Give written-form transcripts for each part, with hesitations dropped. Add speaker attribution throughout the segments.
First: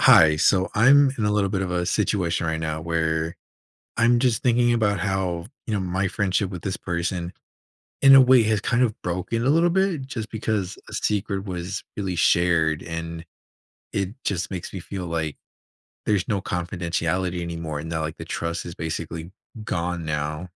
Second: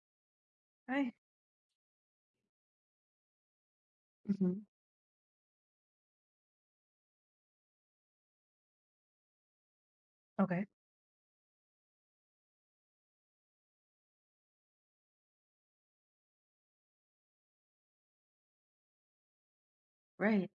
Speaker 1: Hi. So I'm
Speaker 2: Right.
Speaker 1: in a little bit of a situation right now where I'm just
Speaker 2: Hmm.
Speaker 1: thinking about how, my friendship with this person in a way has kind of broken a little bit just
Speaker 2: Okay.
Speaker 1: because a secret was really shared and it just makes me feel like there's no confidentiality anymore and that like the trust is basically gone now.
Speaker 2: Right.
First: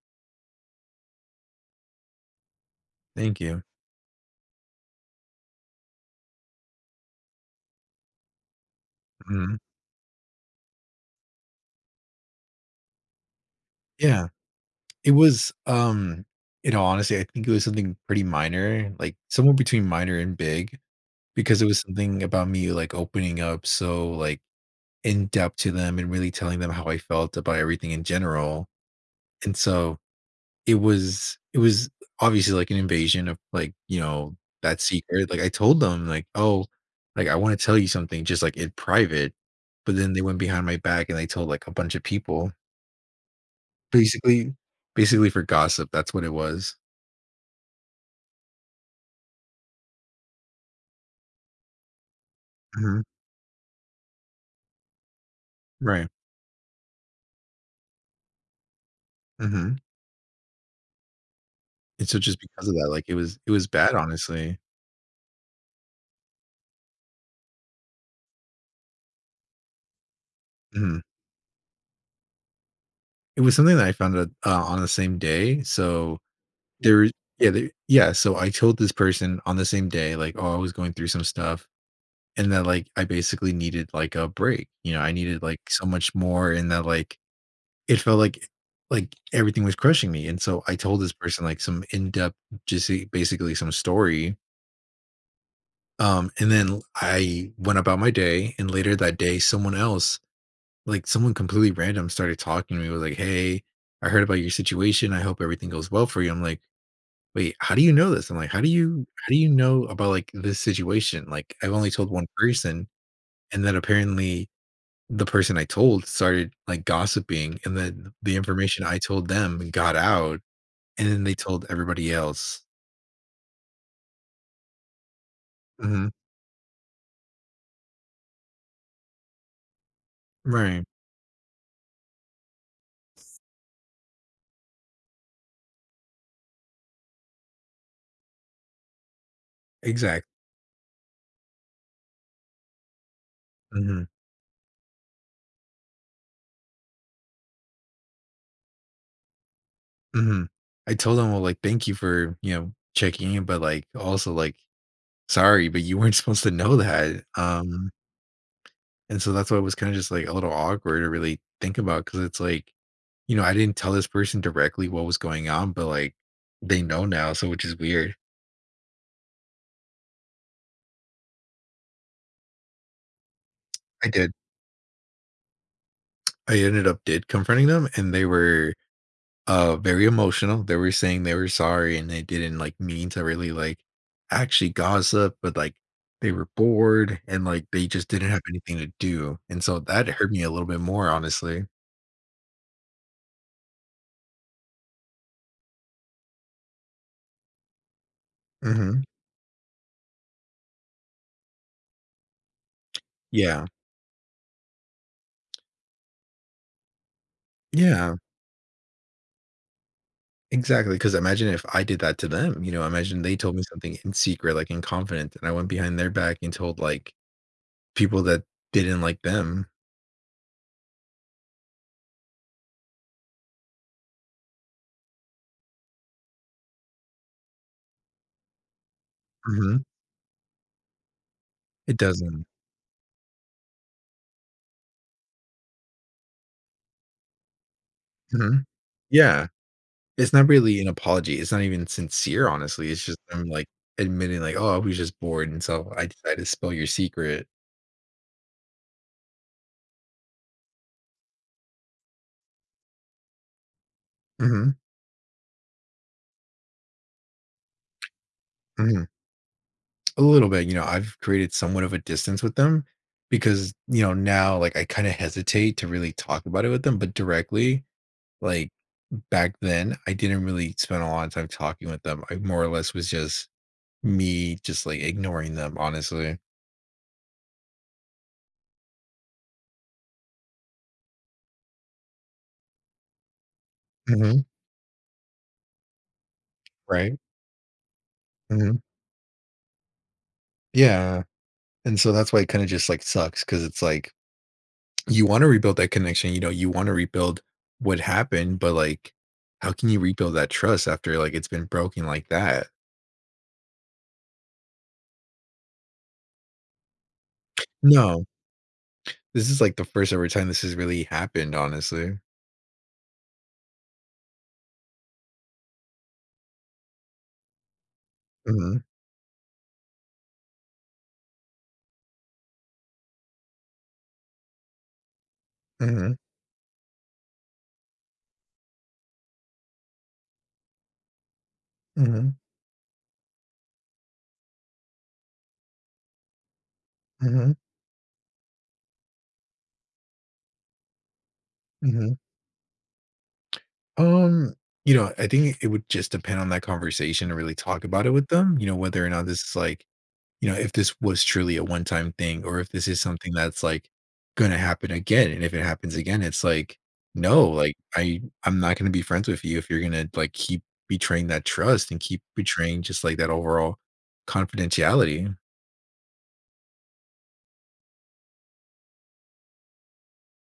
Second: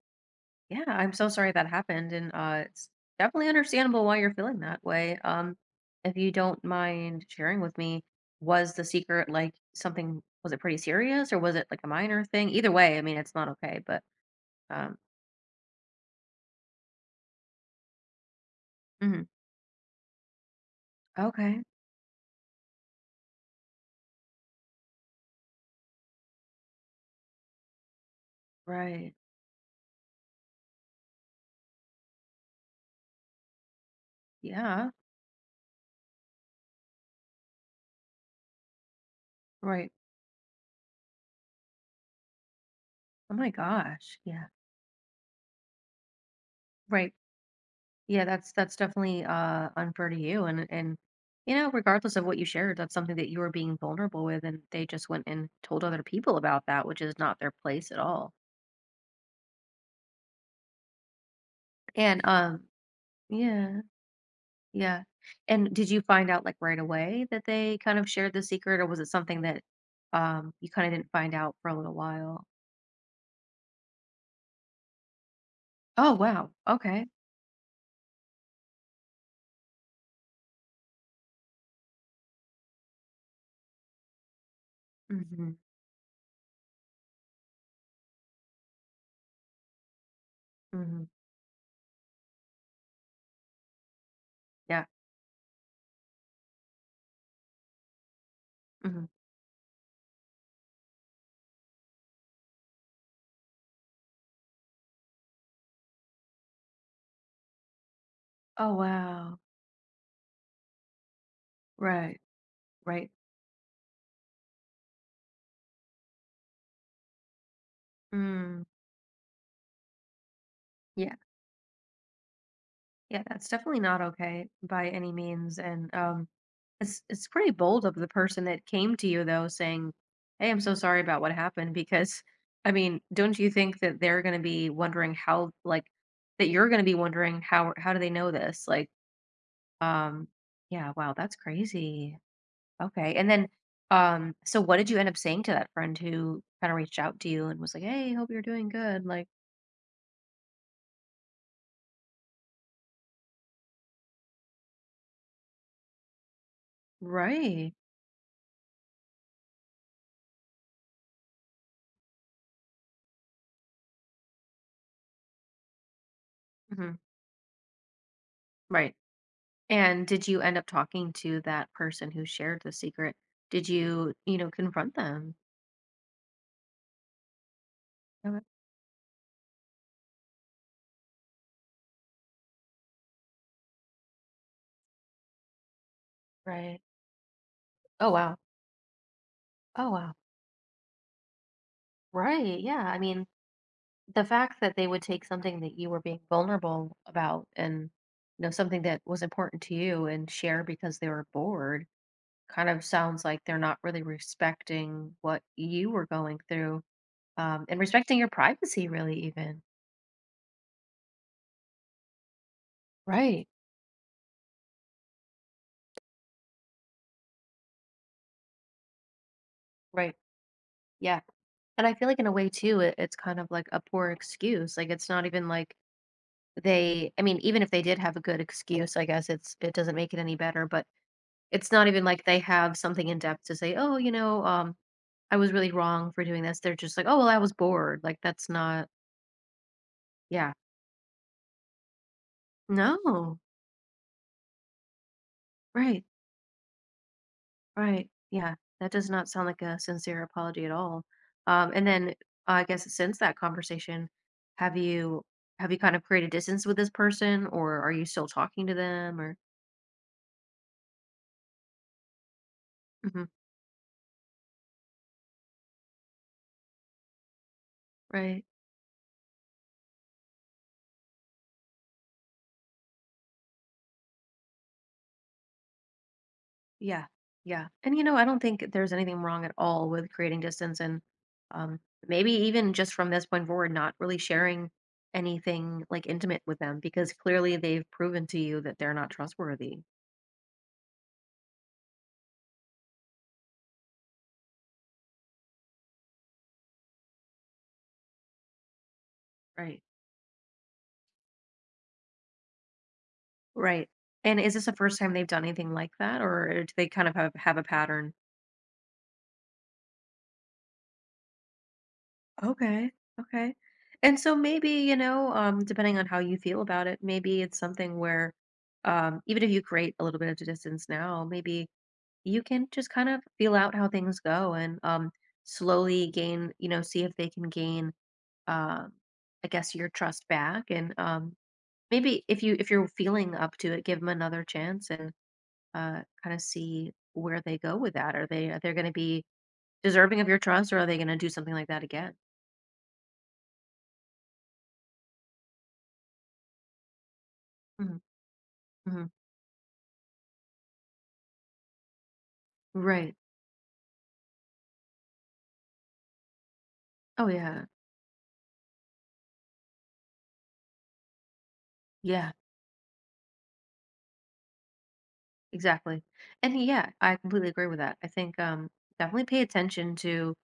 Speaker 2: Yeah. I'm so sorry that happened, and it's
Speaker 1: Thank
Speaker 2: definitely
Speaker 1: you.
Speaker 2: understandable why you're feeling that way. If you don't mind sharing with me, was the secret like
Speaker 1: Mhm.
Speaker 2: something? Was it pretty serious, or was it like a minor thing? Either way, I mean, it's not okay. But
Speaker 1: Yeah.
Speaker 2: um,
Speaker 1: It was in all honesty, I think it was something pretty minor, like
Speaker 2: mhm.
Speaker 1: somewhere between minor and big. Because
Speaker 2: Okay.
Speaker 1: it was something about me, like, opening up so, like, in depth to them and really telling them how I felt about everything in general,
Speaker 2: Right.
Speaker 1: and so it was obviously, like, an invasion of, like, that
Speaker 2: Yeah.
Speaker 1: secret, like, I told them, like, "Oh, like, I wanna tell you something just, like, in private,"
Speaker 2: Right.
Speaker 1: but then they went behind my back and they told, like, a bunch of people,
Speaker 2: Oh my gosh. Yeah.
Speaker 1: basically basically for gossip, that's what it was.
Speaker 2: Right. Yeah, that's definitely unfair to you, and you know, regardless of what you shared, that's
Speaker 1: Mhm,
Speaker 2: something that you were being vulnerable with, and they just went and told other
Speaker 1: right,
Speaker 2: people about that, which is not their place at all.
Speaker 1: mhm, and so
Speaker 2: And
Speaker 1: just because of that, like, it was
Speaker 2: yeah,
Speaker 1: bad, honestly.
Speaker 2: yeah. And did you find out like right away that they kind of shared the secret, or was it something that you kind of
Speaker 1: Mhm.
Speaker 2: didn't find out for a little while?
Speaker 1: It was something that I found out, on the same day, so.
Speaker 2: Oh, wow.
Speaker 1: Mm.
Speaker 2: Okay.
Speaker 1: So I told this person on the same day, like, "Oh, I was going through some stuff," and that, like, I basically needed, like, a break, I needed,
Speaker 2: Mhm.
Speaker 1: like, so much more and that, like, it felt like everything was crushing me, and so I told
Speaker 2: Mhm.
Speaker 1: this person, like, some in-depth just e basically some story,
Speaker 2: Yeah.
Speaker 1: and then I went about my day, and later
Speaker 2: Mhm.
Speaker 1: that day, someone else. Like, someone completely random started talking to me, was like, "Hey, I heard about your situation. I hope everything goes well for you." I'm like, "Wait, how do you know this?" I'm like,
Speaker 2: Oh,
Speaker 1: how do
Speaker 2: wow.
Speaker 1: you know about, like, this situation?" Like, I've only told
Speaker 2: Right.
Speaker 1: one person,
Speaker 2: Right.
Speaker 1: and then apparently the person I told started, like, gossiping, and then the
Speaker 2: Mm.
Speaker 1: information I told them got out, and
Speaker 2: Yeah.
Speaker 1: then they told everybody else.
Speaker 2: Yeah, that's definitely not okay by any means. And
Speaker 1: Mhm.
Speaker 2: it's pretty bold of the person that came to you, though, saying, "Hey, I'm so
Speaker 1: Right.
Speaker 2: sorry about what happened," because I mean, don't you think that they're going to be wondering how like that you're going to be wondering how do they know this? Like um
Speaker 1: Exactly.
Speaker 2: yeah, wow, that's crazy. Okay. And then
Speaker 1: Mhm.
Speaker 2: so what did you end up saying to that friend who kind of reached out to you and was like, "Hey, hope you're doing good." Like,
Speaker 1: Mhm. I told them, "Well, like, thank you for, checking in, but, like, also, like, sorry, but you weren't supposed to know that,
Speaker 2: right.
Speaker 1: and so that's why it was kinda just, like, a little awkward to really think about. Because it's like, I didn't tell this person directly what was going on, but, like, they
Speaker 2: Hmm.
Speaker 1: know now, so which is weird.
Speaker 2: Right. And did you end up talking to that person who shared the secret? Did
Speaker 1: I
Speaker 2: you,
Speaker 1: did.
Speaker 2: you know, confront them?
Speaker 1: I ended up did confronting them, and they
Speaker 2: Oh,
Speaker 1: were, very emotional. They were saying they were sorry, and they didn't, like, mean to really, like, actually gossip, but, like, they were
Speaker 2: right.
Speaker 1: bored, and, like, they just
Speaker 2: Oh,
Speaker 1: didn't
Speaker 2: wow.
Speaker 1: have anything to do, and so
Speaker 2: Oh,
Speaker 1: that
Speaker 2: wow.
Speaker 1: hurt me a little bit more, honestly.
Speaker 2: Right. Yeah. I mean, the fact that they would take something that you were being vulnerable about and, you know, something
Speaker 1: Mhm.
Speaker 2: that was important to you and share because they were bored kind of sounds like they're
Speaker 1: Yeah.
Speaker 2: not really respecting what you were going through, and
Speaker 1: Yeah.
Speaker 2: respecting your privacy, really, even.
Speaker 1: Exactly, because imagine if I did that to them, imagine they
Speaker 2: Right.
Speaker 1: told me something in secret, like, in confidence, and I went behind their back and told, like, people that didn't like them.
Speaker 2: Right. Yeah. And I feel like in a way too, it's kind of like a poor excuse. Like, it's not even like they I mean, even if they did have a good excuse, I guess it
Speaker 1: Mhm.
Speaker 2: doesn't make it any better, but it's not
Speaker 1: It
Speaker 2: even like they
Speaker 1: doesn't.
Speaker 2: have something in depth to say, "Oh, you know, um, I was really wrong for doing this." They're just like, "Oh, well, I was bored." Like, that's
Speaker 1: Mhm.
Speaker 2: not
Speaker 1: Yeah. It's not
Speaker 2: yeah.
Speaker 1: really an apology, it's not even sincere, honestly, it's just
Speaker 2: No.
Speaker 1: I'm like, admitting, like, "Oh, I was just bored, and so
Speaker 2: Right.
Speaker 1: I decided to spill your secret."
Speaker 2: Right. Yeah. That does not sound like a sincere apology at all. And then I guess since that conversation,
Speaker 1: Mhm,
Speaker 2: have you have you kind of created distance with this person, or are you still talking to
Speaker 1: mhm.
Speaker 2: them, or
Speaker 1: A little bit, I've created somewhat of a distance with them
Speaker 2: mhm,
Speaker 1: because, now, like, I kinda hesitate to really talk about it with them, but directly.
Speaker 2: right?
Speaker 1: Like, back then, I didn't really spend a lot of time talking with them. I more or less was just me just, like, ignoring them, honestly.
Speaker 2: Yeah. Yeah. And you know, I don't think there's anything wrong at all with creating distance, and um maybe even just from this point forward not really
Speaker 1: Mhm.
Speaker 2: sharing anything like intimate with them, because
Speaker 1: Right?
Speaker 2: clearly they've proven to you
Speaker 1: Mhm.
Speaker 2: that they're not trustworthy.
Speaker 1: Yeah, and so that's why it kinda just, like, sucks because it's like, you wanna rebuild that connection, you wanna rebuild what happened, but, like, how
Speaker 2: Right.
Speaker 1: can you rebuild that trust after, like, it's been broken like that?
Speaker 2: Right. And is this the first time they've done anything like that, or do they kind of have a pattern?
Speaker 1: No. This is, like, the first ever time this has really happened, honestly.
Speaker 2: Okay. Okay. And so maybe, you know, depending on how you feel about it, maybe it's something where,
Speaker 1: Mhm.
Speaker 2: even if you create a little bit of distance now, maybe you can just kind of feel out how things go, and slowly
Speaker 1: Mhm.
Speaker 2: gain, you know, see if they can gain, um, I guess, your trust back. And maybe
Speaker 1: Mhm.
Speaker 2: if you're feeling up to it, give them another chance, and kind of see where
Speaker 1: Mhm.
Speaker 2: they go with that. Are they going to be deserving of your trust, or are they going to do something like that again?
Speaker 1: Mhm. Um, I think it would just depend on that conversation to really talk
Speaker 2: Hmm.
Speaker 1: about it with them, whether
Speaker 2: Hmm.
Speaker 1: or not this is like, if this was truly a one time thing or if this is
Speaker 2: Right.
Speaker 1: something that's like going to happen again. And if it happens again, it's like,
Speaker 2: Oh
Speaker 1: no,
Speaker 2: yeah.
Speaker 1: like I'm not going to be friends with you if you're going to like keep betraying that trust and keep
Speaker 2: Yeah.
Speaker 1: betraying just like that overall confidentiality.
Speaker 2: Exactly. And yeah, I completely agree with that. I think, definitely pay attention to,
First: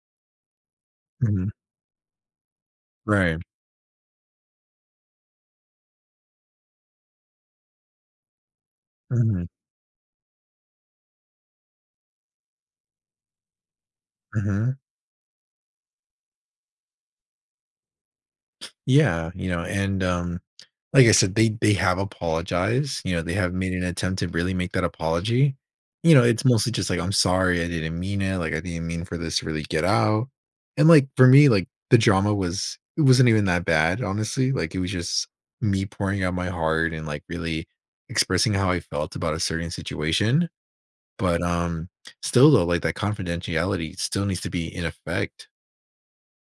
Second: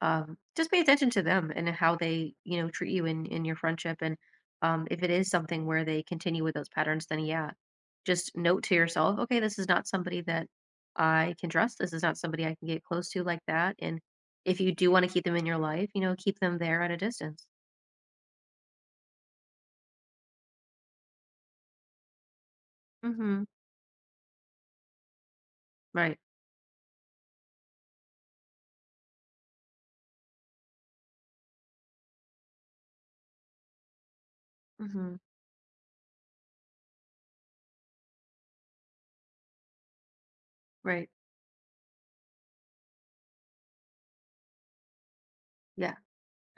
Speaker 2: just pay attention to
Speaker 1: Mhm.
Speaker 2: them and how they, you know, treat you
Speaker 1: Right.
Speaker 2: in your friendship, and if it is something where they continue with those patterns, then yeah, just note to yourself, okay,
Speaker 1: Hmm.
Speaker 2: this is not somebody that I can trust, this is not somebody I can get close to like that. And if you
Speaker 1: Hmm.
Speaker 2: do want to keep them in your life, you know, keep them there at a distance.
Speaker 1: Yeah. Like I said, they have apologized, they
Speaker 2: Mm-hmm.
Speaker 1: have made an attempt to really make that apology.
Speaker 2: Right.
Speaker 1: It's mostly just like, "I'm sorry, I didn't mean it, like, I didn't mean for this to really get out." And, like, for me, like, the drama was it wasn't even that bad, honestly, like, it was
Speaker 2: Mm-hmm.
Speaker 1: just me pouring out my heart and, like, really expressing how I felt about a certain situation.
Speaker 2: Right.
Speaker 1: But, still though, like, that confidentiality still needs to be in effect.
Speaker 2: Yeah.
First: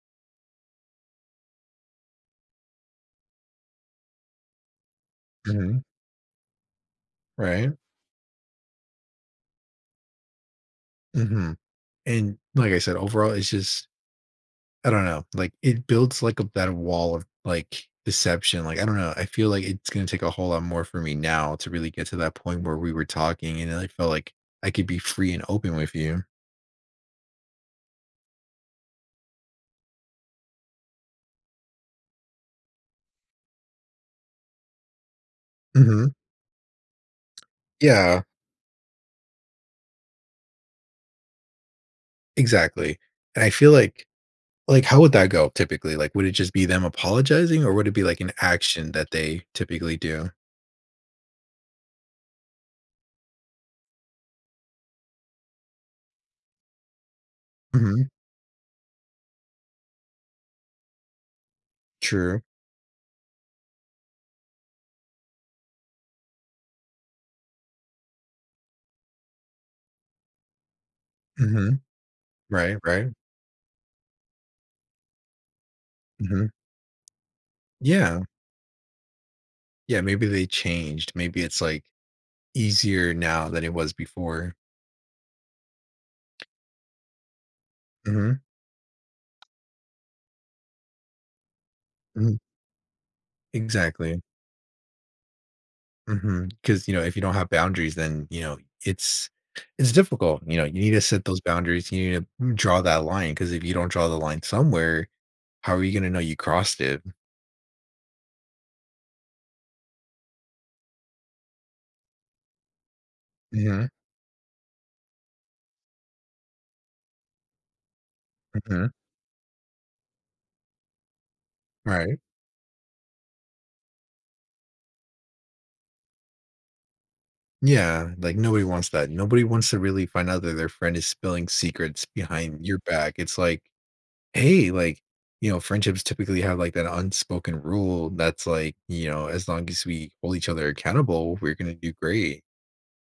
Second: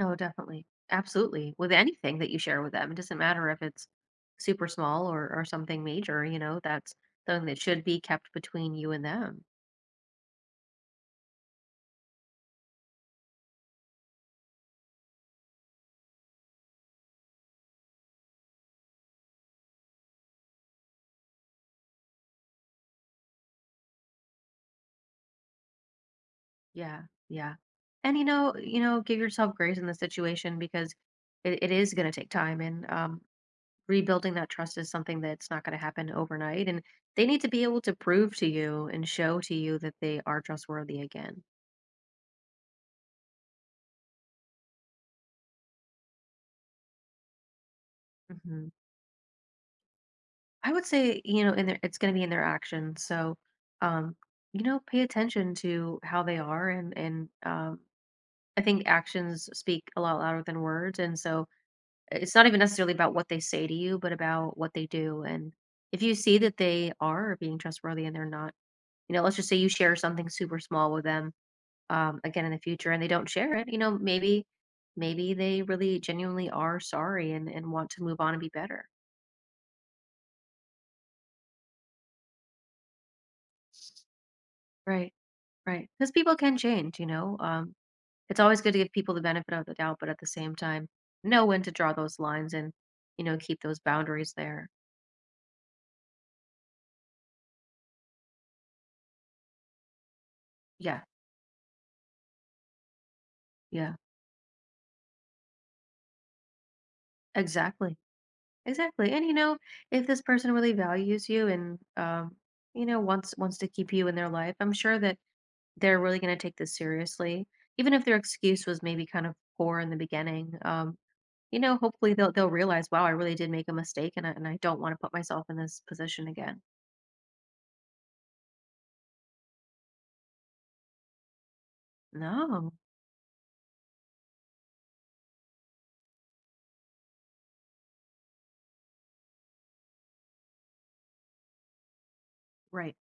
Speaker 2: Oh, definitely. Absolutely. With anything that you share with them, it doesn't matter if it's super small or
Speaker 1: Mhm.
Speaker 2: something major, you know, that's something that
Speaker 1: Right?
Speaker 2: should be kept between you and them.
Speaker 1: Mhm. And like I said, overall, it's just I don't know, like, it builds, like, a that wall of, like, deception, like, I don't know, I feel like it's gonna take a whole lot more for me now to really get to that point where we were talking and I felt like I could be free and open with you.
Speaker 2: Yeah. Yeah. And, you know, give yourself grace in the situation, because it is going to take time, and, rebuilding that trust is something that's not going to happen
Speaker 1: Mhm.
Speaker 2: overnight, and they need to be able to
Speaker 1: Yeah,
Speaker 2: prove to you and show to you that they are trustworthy again.
Speaker 1: exactly, and I feel like, how would that go typically? Like, would it just be them apologizing or would it be, like, an
Speaker 2: Mhm.
Speaker 1: action that they typically do?
Speaker 2: I would say, you know, in their it's going to be in their actions. So, um, you know, pay attention to how they are, and
Speaker 1: Mhm,
Speaker 2: I think actions speak a lot louder than words. And so, it's
Speaker 1: true.
Speaker 2: not even necessarily about what they say to you, but about what they do. And if you see that they are being trustworthy, and they're not, you know, let's just say you share something super small with them,
Speaker 1: Mhm.
Speaker 2: again in the
Speaker 1: Right,
Speaker 2: future, and they
Speaker 1: right.
Speaker 2: don't share it, you know, maybe maybe they really
Speaker 1: Mhm.
Speaker 2: genuinely are sorry and want to
Speaker 1: Yeah,
Speaker 2: move on and be better.
Speaker 1: yeah, maybe they changed, maybe it's, like, easier now than it was before.
Speaker 2: Right, right. Because people can change, you know.
Speaker 1: Mhm.
Speaker 2: It's always good to give people the benefit of the doubt, but at the same time, know when to draw those
Speaker 1: Mhm.
Speaker 2: lines, and, you know, keep those
Speaker 1: Exactly.
Speaker 2: boundaries there.
Speaker 1: Because if you don't have boundaries, then, it's it's difficult. You know you need to
Speaker 2: Yeah,
Speaker 1: set those boundaries. You need to draw that line. Because if you don't
Speaker 2: yeah,
Speaker 1: draw the line somewhere, how are you gonna know you crossed it?
Speaker 2: exactly, exactly. And you know, if this person really values you, and, you know, wants to
Speaker 1: Mhm,
Speaker 2: keep you in their life, I'm sure that they're really going to take this seriously, even if their excuse was
Speaker 1: mhm.
Speaker 2: maybe kind of poor in the beginning. You know, hopefully
Speaker 1: Right.
Speaker 2: they'll realize, wow, I really did make a mistake, and and I don't want to put myself in this position again.
Speaker 1: Yeah, like, nobody wants that. Nobody wants to really find out that their friend is spilling secrets behind
Speaker 2: No,
Speaker 1: your back. It's like, hey, like, friendships typically have, like, that unspoken rule that's like, as long as we hold each other accountable, we're gonna do great.
Speaker 2: right.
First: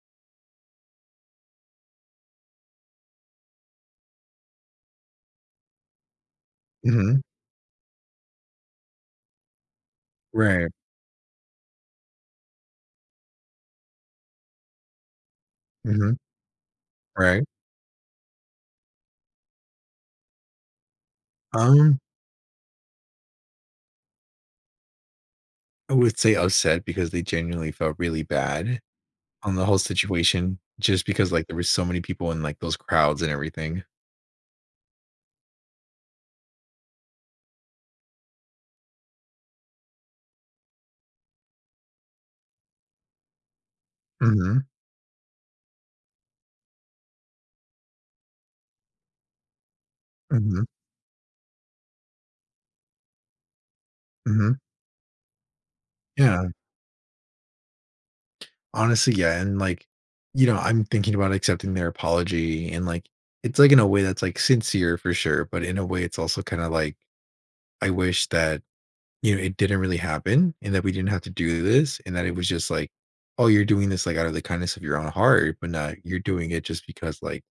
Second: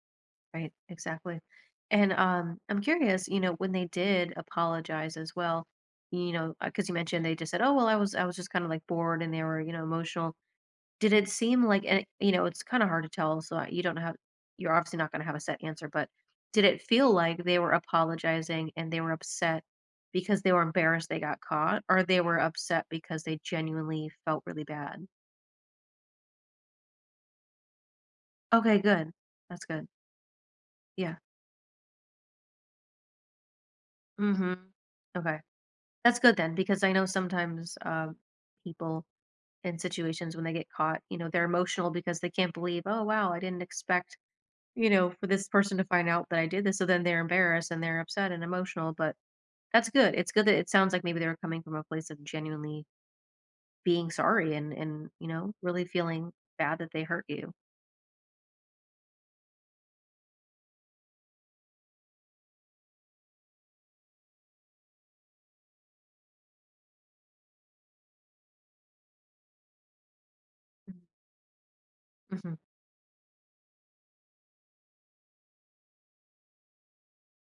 Speaker 2: Right, exactly. And I'm curious, you know, when they did apologize as well, you know, because you
Speaker 1: Mhm.
Speaker 2: mentioned they just said, "Oh, well, I was just kind of like bored," and they were, you know, emotional.
Speaker 1: Right.
Speaker 2: Did it seem like, and you know, it's kind of hard to tell, so you don't have, you're obviously not going to have a set answer, but
Speaker 1: Mhm.
Speaker 2: did it feel like
Speaker 1: Right.
Speaker 2: they were apologizing and they were upset because they were embarrassed they got caught,
Speaker 1: Um,
Speaker 2: or they were upset because they genuinely felt really bad?
Speaker 1: I would say upset because they genuinely felt really
Speaker 2: Okay,
Speaker 1: bad
Speaker 2: good.
Speaker 1: on
Speaker 2: That's
Speaker 1: the whole
Speaker 2: good.
Speaker 1: situation just
Speaker 2: Yeah.
Speaker 1: because, like, there were so many people in, like, those crowds and everything.
Speaker 2: Mm-hmm. Okay. That's good then, because I know sometimes, people in situations when they get caught, you know, they're emotional because they can't believe, oh, wow, I didn't expect,
Speaker 1: Mhm.
Speaker 2: you know, for this person to find out that I did this. So then they're embarrassed and they're upset and emotional. But that's good. It's good that
Speaker 1: Mhm.
Speaker 2: it sounds like maybe they were coming from a place of genuinely being sorry,
Speaker 1: Mhm.
Speaker 2: and you know, really feeling
Speaker 1: Yeah.
Speaker 2: bad that they hurt you.
Speaker 1: Honestly, yeah, and, like, I'm thinking about accepting their apology and, like, it's, like, in a way that's, like, sincere for sure, but in a way it's also kinda like, I wish that, it didn't really happen and that we didn't have to do this and that it was
Speaker 2: Mhm.
Speaker 1: just like, "Oh, you're doing this, like, out of the kindness of your own heart, but not you're doing it just because, like."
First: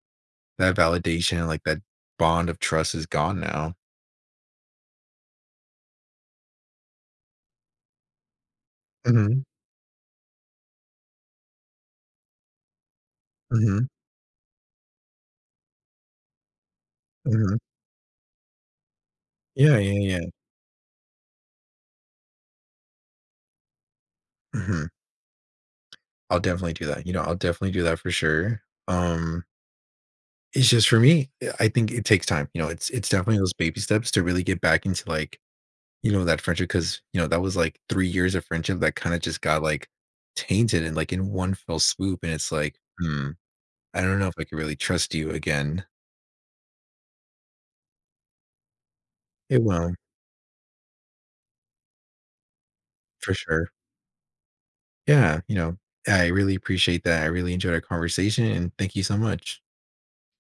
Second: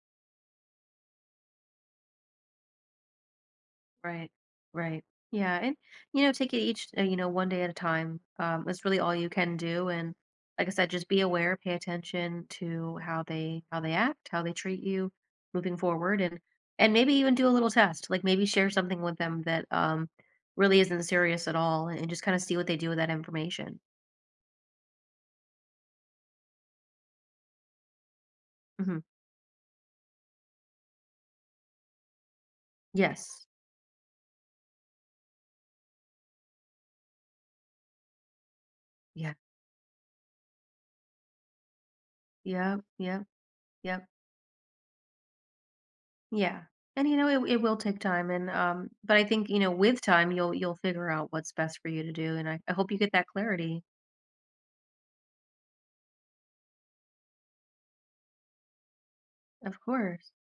Speaker 1: That validation, like, that bond of trust is gone now.
Speaker 2: Right. Right. Yeah. And, you know, take it each, you know, one day at a time. That's really all you
Speaker 1: Mhm,
Speaker 2: can do. And like I said, just be aware, pay attention to how
Speaker 1: mhm,
Speaker 2: they act, how they treat you moving forward. And maybe even do a
Speaker 1: mhm.
Speaker 2: little test, like maybe share something with them that,
Speaker 1: Yeah, yeah, yeah.
Speaker 2: really isn't serious at all, and just kind of see what they do with that information.
Speaker 1: Mhm. I'll definitely do that, I'll definitely do that for sure.
Speaker 2: Hmm.
Speaker 1: Um, it's just for me, eh, I think it takes time, it's definitely
Speaker 2: Yes.
Speaker 1: those baby steps to really get back into, like, that friendship because you know, that was, like, 3 years of friendship that kinda
Speaker 2: Yeah.
Speaker 1: just got, like, tainted and like, in one fell swoop, and it's like,
Speaker 2: Yeah. Yeah.
Speaker 1: "Hmm,
Speaker 2: Yeah.
Speaker 1: I don't know if I could really trust you again."
Speaker 2: Yeah. And you know, it will take time, and um, but I think, you
Speaker 1: It
Speaker 2: know,
Speaker 1: will,
Speaker 2: with time you'll figure out what's best for you to do, and I hope you get that
Speaker 1: for sure.
Speaker 2: clarity.
Speaker 1: Yeah, I really appreciate that. I really enjoyed our conversation and thank you so much.
Speaker 2: Of course.